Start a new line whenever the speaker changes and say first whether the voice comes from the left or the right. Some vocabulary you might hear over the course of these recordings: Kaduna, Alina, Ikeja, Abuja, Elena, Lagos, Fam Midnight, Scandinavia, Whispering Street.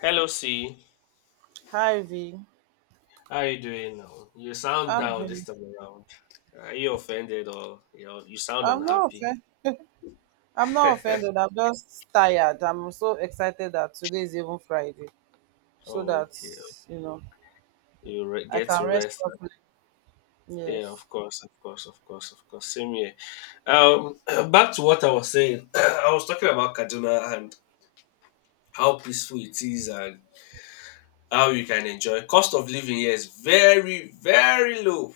left: Hello, C.
right: Hi V.
left: How you doing now? You sound
right: I'm
left: down this
right: doing-
left: time around. Are you offended or you know, you sound
right: I'm not
left: unhappy?
right: offended. I'm not offended. I'm just tired. I'm so excited that today is even Friday, so
left: Oh,
right: that
left: okay.
right: you know I
left: Get
right: can
left: to
right: rest
left: rest.
right: properly.
left: Yeah,
right: Yes.
left: of course, of course, of course, of course. Same here. Um, back to what I was saying. I was talking about Kaduna and how peaceful it is and how you can enjoy. Cost of living here is very, very low.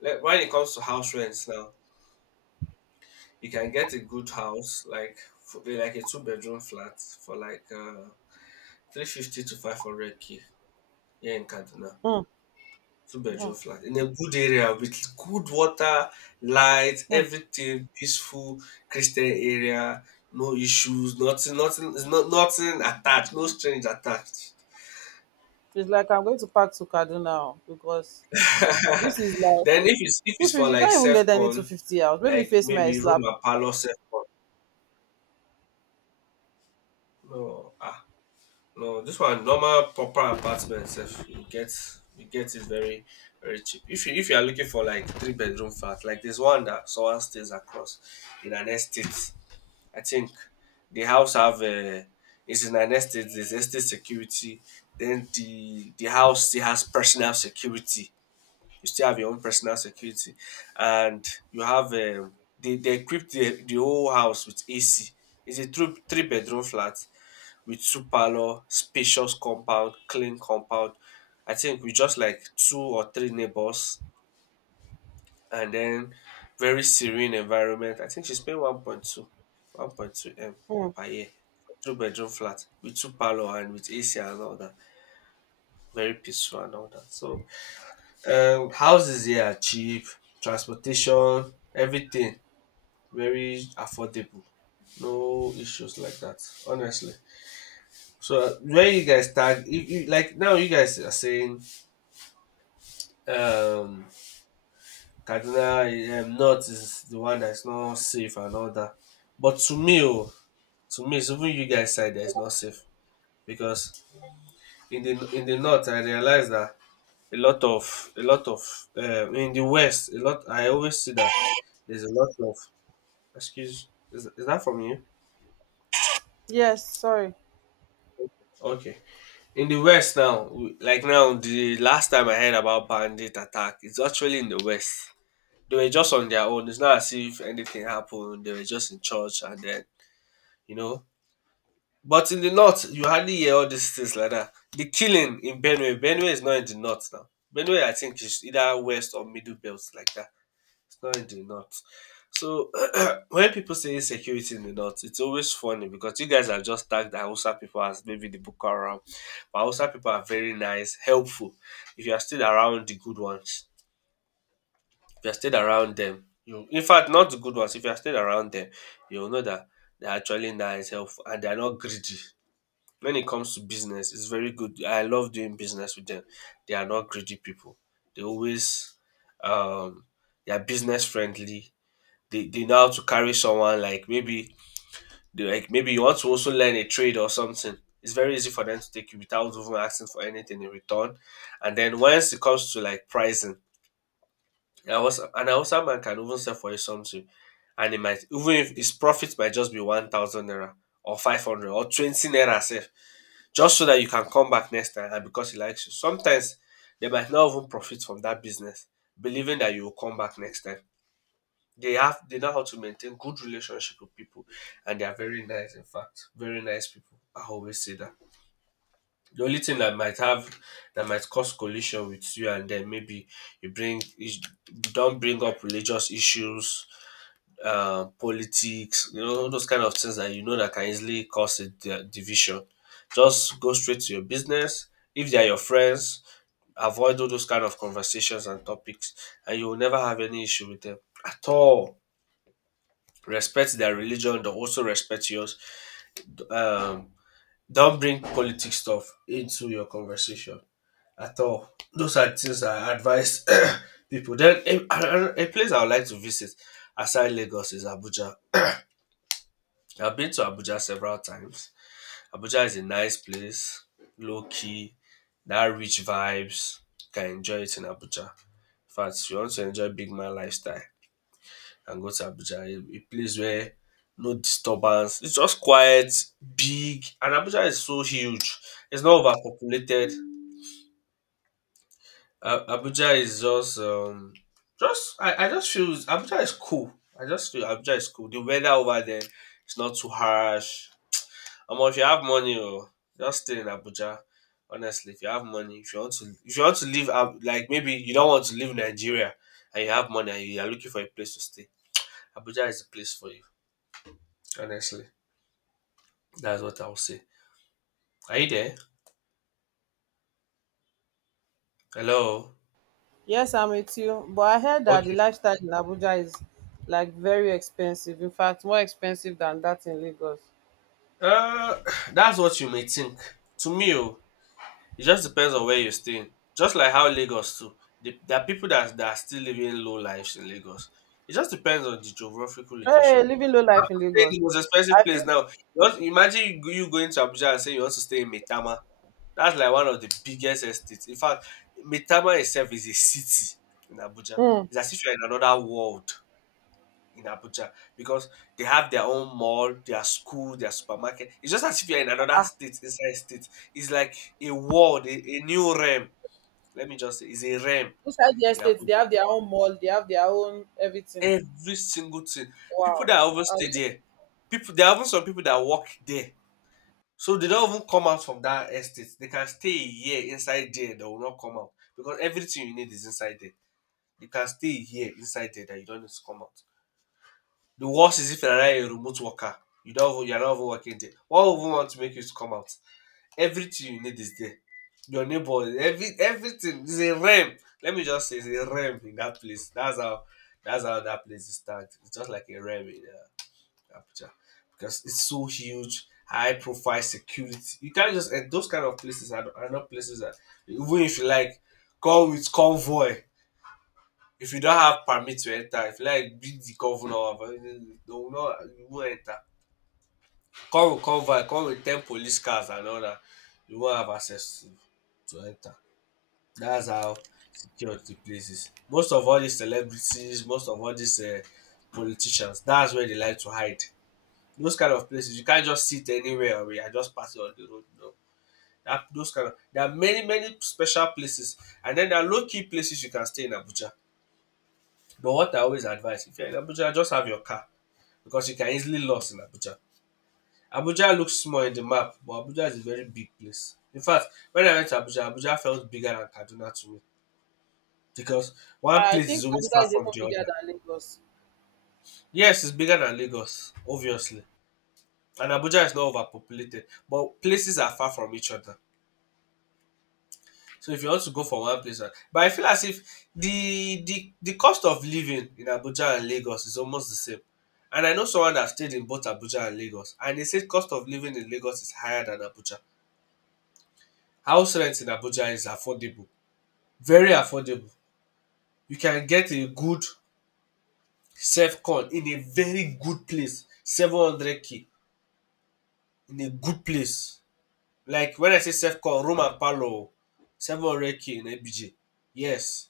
left: Like when it comes to house rents now, you can get a good house like like a two-bedroom flat for like 350 to 500 K here in Kaduna,
right: Mm,
left: two
right: mm,
left: bedroom flat in a good area with good water, light,
right: mm.
left: everything, peaceful Christian area, no issues, nothing, nothing, nothing attached, no strings attached.
right: It's like I'm going to pack to Kaduna now because this is
left: Then
right: like
left: if it's if
right: two
left: it's for
right: fifty. You
left: like
right: can't even
left: self
right: get any two
left: con,
right: fifty out. Maybe
left: like
right: face my
left: maybe room
right: slap.
left: and parlour self con, no ah. No, this one normal proper apartment sef you get it very cheap. If you are looking for like three-bedroom flat, like there's one that someone stays across in an estate. I think the house have a it's in an estate, there's estate security. Then the house still has personal security. You still have your own personal security. And you have they equip the whole house with AC. It's a three-bedroom flat with two parlor, spacious compound, clean compound. I think with just like two or three neighbors and then very serene environment. I think she's paying one point two, one 1.2 M
right: Hmm.
left: per year. Two-bedroom flat with two parlor and with AC and all that. Very peaceful and all that. So houses here are cheap, transportation, everything very affordable. No issues like that, honestly. So where you guys tag, if you, like now you guys are saying um Kaduna North is the one that's not safe and all that. But to me oh, to me it's even you guys side that is not safe because in the North I realize that a lot of in the West a lot I always see that there's a lot of excuse, is that from you?
right: Yes. Sorry.
left: Okay. In the West now, like now, the last time I heard about bandit attack, it's actually in the West. They were just on their own. It's not as if anything happened. They were just in church and then, you know. But in the north, you hardly hear all these things like that. The killing in Benue, Benue is not in the north now. Benue, I think, is either west or middle belt like that. It's not in the north. So when people say insecurity in the north, it's always funny because you guys have just tagged the Hausa people as maybe the Boko Haram. But Hausa people are very nice, helpful. If you are still around the good ones, if you are stayed around them, you in fact not the good ones, if you are stayed around them, you will know that they're actually nice, helpful, and they are not greedy. When it comes to business, it's very good. I love doing business with them. They are not greedy people. They always um they are business friendly. They know how to carry someone like maybe they like maybe you want to also learn a trade or something. It's very easy for them to take you without even asking for anything in return. And then once it comes to like pricing, I was an Hausa man can even sell for you something, and it might even if his profit might just be 1,000 naira or 500 or 20 naira sef, just so that you can come back next time and because he likes you. Sometimes they might not even profit from that business, believing that you will come back next time. They know how to maintain good relationship with people, and they are very nice. In fact, very nice people. I always say that. The only thing that might cause collision with you and them maybe you bring is- don't bring up religious issues, politics, you know those kind of things that you know that can easily cause a division. Just go straight to your business. If they are your friends, avoid all those kind of conversations and topics, and you will never have any issue with them at all. Respect their religion, they also respect yours. Um, don't bring politics stuff into your conversation at all. Those are things I advise people. Then a place I would like to visit aside Lagos is Abuja. I've been to Abuja several times. Abuja is a nice place, low key, that rich vibes. You can enjoy it in Abuja. In fact, if you want to enjoy big man lifestyle and go to Abuja, a place where no disturbance. It's just quiet, big, and Abuja is so huge. It's not overpopulated. Abuja is just I just feel Abuja is cool. I just feel Abuja is cool. The weather over there is not too harsh. If you have money, oh, just stay in Abuja. Honestly, if you have money, if you want to leave, like maybe you don't want to leave Nigeria and you have money and you are looking for a place to stay, Abuja is the place for you. Honestly, that's what I will say. Are you there? Hello.
right: Yes, I'm with you. But I heard that the
left: Okay.
right: lifestyle in Abuja is like very expensive. In fact, more expensive than that in Lagos.
left: Uh, that's what you may think. To me, oh, it just depends on where you're staying. Just like how Lagos too. There are people that are still living low lives in Lagos. It just depends on the geographical
right: Hey,
left: location.
right: living low life in
left: Stay in the
right: Lagos.
left: most
right: I
left: expensive place
right: think,
left: now. Just imagine you going to Abuja and saying you want to stay in Metama. That's like one of the biggest estates. In fact, Metama itself is a city in Abuja.
right: hmm,
left: It's as if you're in another world in Abuja because they have their own mall, their school, their supermarket. It's just as if you're in another state inside state. It's like a world, a new realm. Let me just say, it's a realm
right: inside the
left: in
right: estate they
left: Abuja.
right: have their own mall, they have their own everything.
left: Every single thing. People
right: Wow.
left: that even
right: I
left: stay
right: like-
left: there, people there are even some people that work there. So they don't even come out from that estate. They can stay a year inside there, they will not come out. Because everything you need is inside there. You can stay a year inside there that you don't need to come out. The worst is if you're a remote worker. You're not even working there. What would want to make you to come out? Everything you need is there. Your neighbor, everything is a realm. Let me just say, it's a realm in that place. That's how that place is tagged. It's just like a realm in Abuja because it's so huge, high profile security. You can't just and those kind of places are not places that even if you like come with convoy. If you don't have permit to enter, if you like beat the governor, they will not you won't enter. Come with convoy, come with ten police cars and all that you won't have access to enter. That's how secure the place is. Most of all these celebrities, most of all these politicians, that's where they like to hide. Those kind of places you can't just sit anywhere or you are just passing on the road, no. Dat those kind of there are many special places and then there are low key places you can stay in Abuja. But what I always advise if you are in Abuja, just have your car because you can easily lost in Abuja. Abuja looks small in the map, but Abuja is a very big place. In fact, when I went to Abuja, Abuja felt bigger than Kaduna to me because one
right: I
left: place is
right: think
left: always
right: Abuja
left: far
right: is
left: from
right: even
left: the
right: bigger
left: other.
right: than Lagos.
left: Yes, it's bigger than Lagos, obviously. And Abuja is not overpopulated, but places are far from each other. So if you want to go from one place, but I feel as if the cost of living in Abuja and Lagos is almost the same. And I know someone that stayed in both Abuja and Lagos, and they said cost of living in Lagos is higher than Abuja. House rent in Abuja is affordable very affordable. You can get a good Sefcon in a very good place, 700 k in a good place. Like when I say Sefcon, room and parlour, oh, 700 k in Ebije. Yes,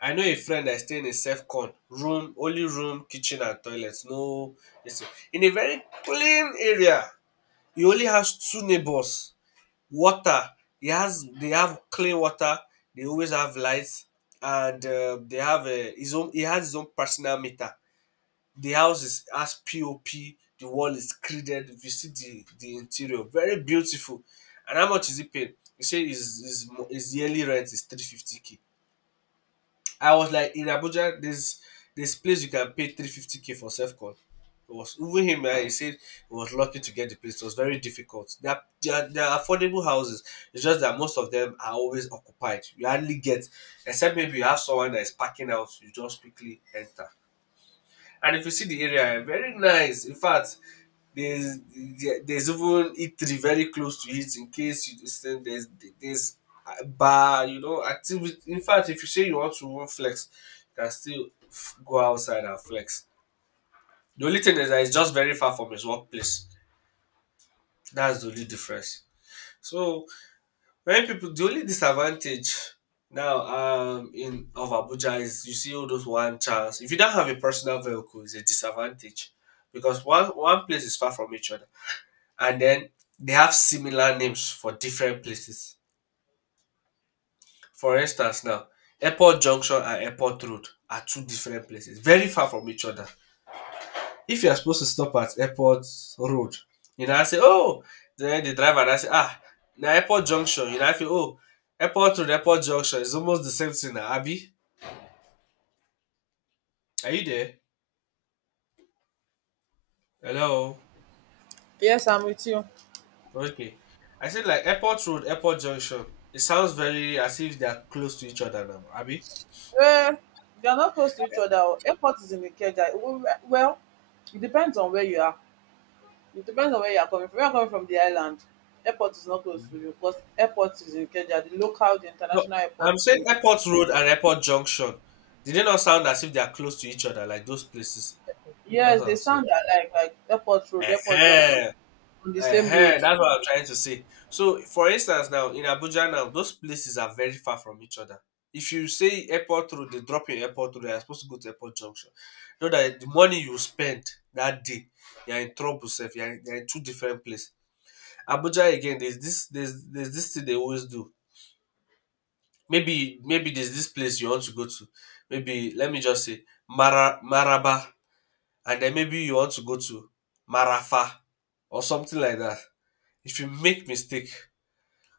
left: I know a friend that stay in a Sefcon, room only room, kitchen and toilet, no this thing. In a very clean area. You only house two neighbours. Water, he has they have clean water, they always have lights, and they have his own he has his own personal meter. The house is has pop, the wall is created. If you see the interior, very beautiful. And how much is he paying? He say his yearly rent is 350k. I was like, in Abuja, this place you can pay 350k for self call? It was even him, eh, he said he was lucky to get the place. It was very difficult. They are affordable houses. It's just that most of them are always occupied. You hardly get, except maybe you have someone that is packing out, you just quickly enter. And if you see the area, eh, very nice. In fact, there's there's even eatery very close to it, in case you just think there's a bar, you know, activity. In fact, if you say you want to even flex, you can still go outside and flex. The only thing is that it's just very far from his workplace. That's the only difference. So Many people, the only disadvantage now in of Abuja is you see all those one chance. If you don't have a personal vehicle, it's a disadvantage because one place is far from each other, and then they have similar names for different places. For instance, now Airport Junction and Airport Road are two different places, very far from each other. If you are supposed to stop at airport road, you know, I say, oh, then the driver and I say, ah, the airport junction, you know, now feel, oh, airport road, airport junction is almost the same thing now, abi? Are you there? Hello?
right: Yes, I'm with you.
left: Okay. I said, like, airport road, airport junction, it sounds very as if they are close to each other now, abi?
right: Well, they are not close to each other. Oh. Airport is in Ikeja. Well, it depends on where you are. It depends on where you are coming from. If you are coming from the island, airport is not close to you because airport is in Ikeja. The local, the
left: No,
right: international airport
left: I'm
right: is in
left: saying
right: Ikeja.
left: Airport Road and Airport Junction. Did they not sound as if they are close to each other, like those places? That's
right: Yes,
left: what
right: they
left: I'm saying.
right: sound alike, like airport road, airport junction
left: Eh.
right: on the same road.
left: That's what I'm trying to say. So, for instance, now in Abuja, now those places are very far from each other. If you say airport road, they drop you in airport road. You're supposed to go to airport junction. Know that the money you spend that day, you're in trouble, self. You're in two different places. Abuja again. There's this. There's this thing they always do. Maybe there's this place you want to go to, maybe let me just say Mara, maraba, and then maybe you want to go to marafa or something like that. If you make mistake,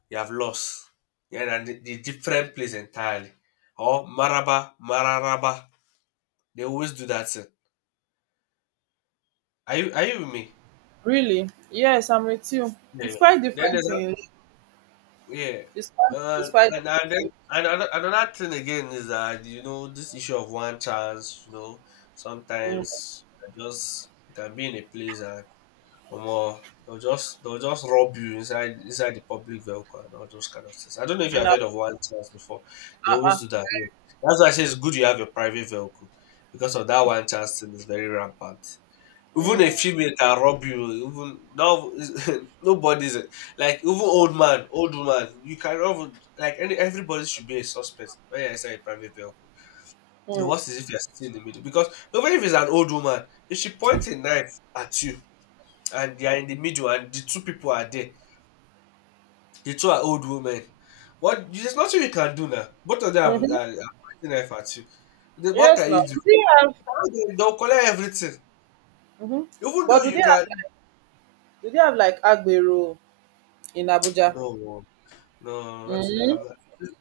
left: you have lost. Yeah, and the different place entirely. Or maraba, mararaba, they always do that thing. Are you with me?
right: Really? Yes, I'm with you.
left: Yeah,
right: It's
left: yeah.
right: quite
left: Then there's,
right: different in
left: yeah.
right: it's quite
left: Uh,
right: it's quite
left: and then
right: different
left: another thing again is that, you know, this issue of one chance. You know,
right: in.
left: sometimes you can be in a place and more they'll just rob you inside the public vehicle and all those kind of things. I don't know if you
right: In
left: have
right: Ab-
left: heard of one chance before. They
right: uh, uh,
left: always do that, yeah. That's why I say it's good you have a private vehicle because of that one chance thing is very rampant. Even a
right: mm,
left: female can rob you. Even, no, nobody's, like, even old man, old woman. You can rob, like, any everybody should be a suspect when you enter a private vehicle. The
right: mm,
left: worst is if you're sitting in the middle, because even if it's an old woman, if she points a knife at you, and they are in the middle and the two people are there, the two are old women. What, there's nothing you can do now. Both of them are,
right: mm-hmm.
left: are pointing knife at you. Then what
right: Yes,
left: can
right: now
left: you do?
right: do they have
left: They'll collect everything,
right: mm-hmm.
left: even
right: but
left: though
right: do they
left: you
right: have
left: can.
right: like Do they have like agbero in Abuja?
left: No. No, nothing.
right: Mm-hmm.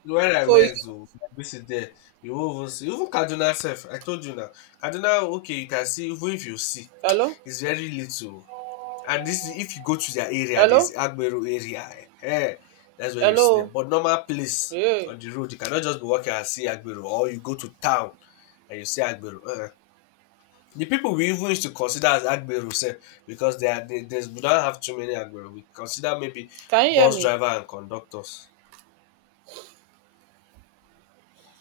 left: Where I
right: So is
left: went, so I visit there. You won't even see. Even Kaduna self, I told you now. Kaduna, okay, you can see. Even if you see,
right: Hello.
left: it's very little. And this, if you go to their area,
right: Hello.
left: this Agbero area, eh, that's where you see them.
right: Hello.
left: But normal place
right: Hey,
left: on the road, you cannot just be walking and see Agbero, or you go to town and you see Agbero. The people we even used to consider as Agbero, sef, because there's we don't have too many Agbero. We consider maybe
right: can you hear
left: bus
right: me?
left: driver and conductors.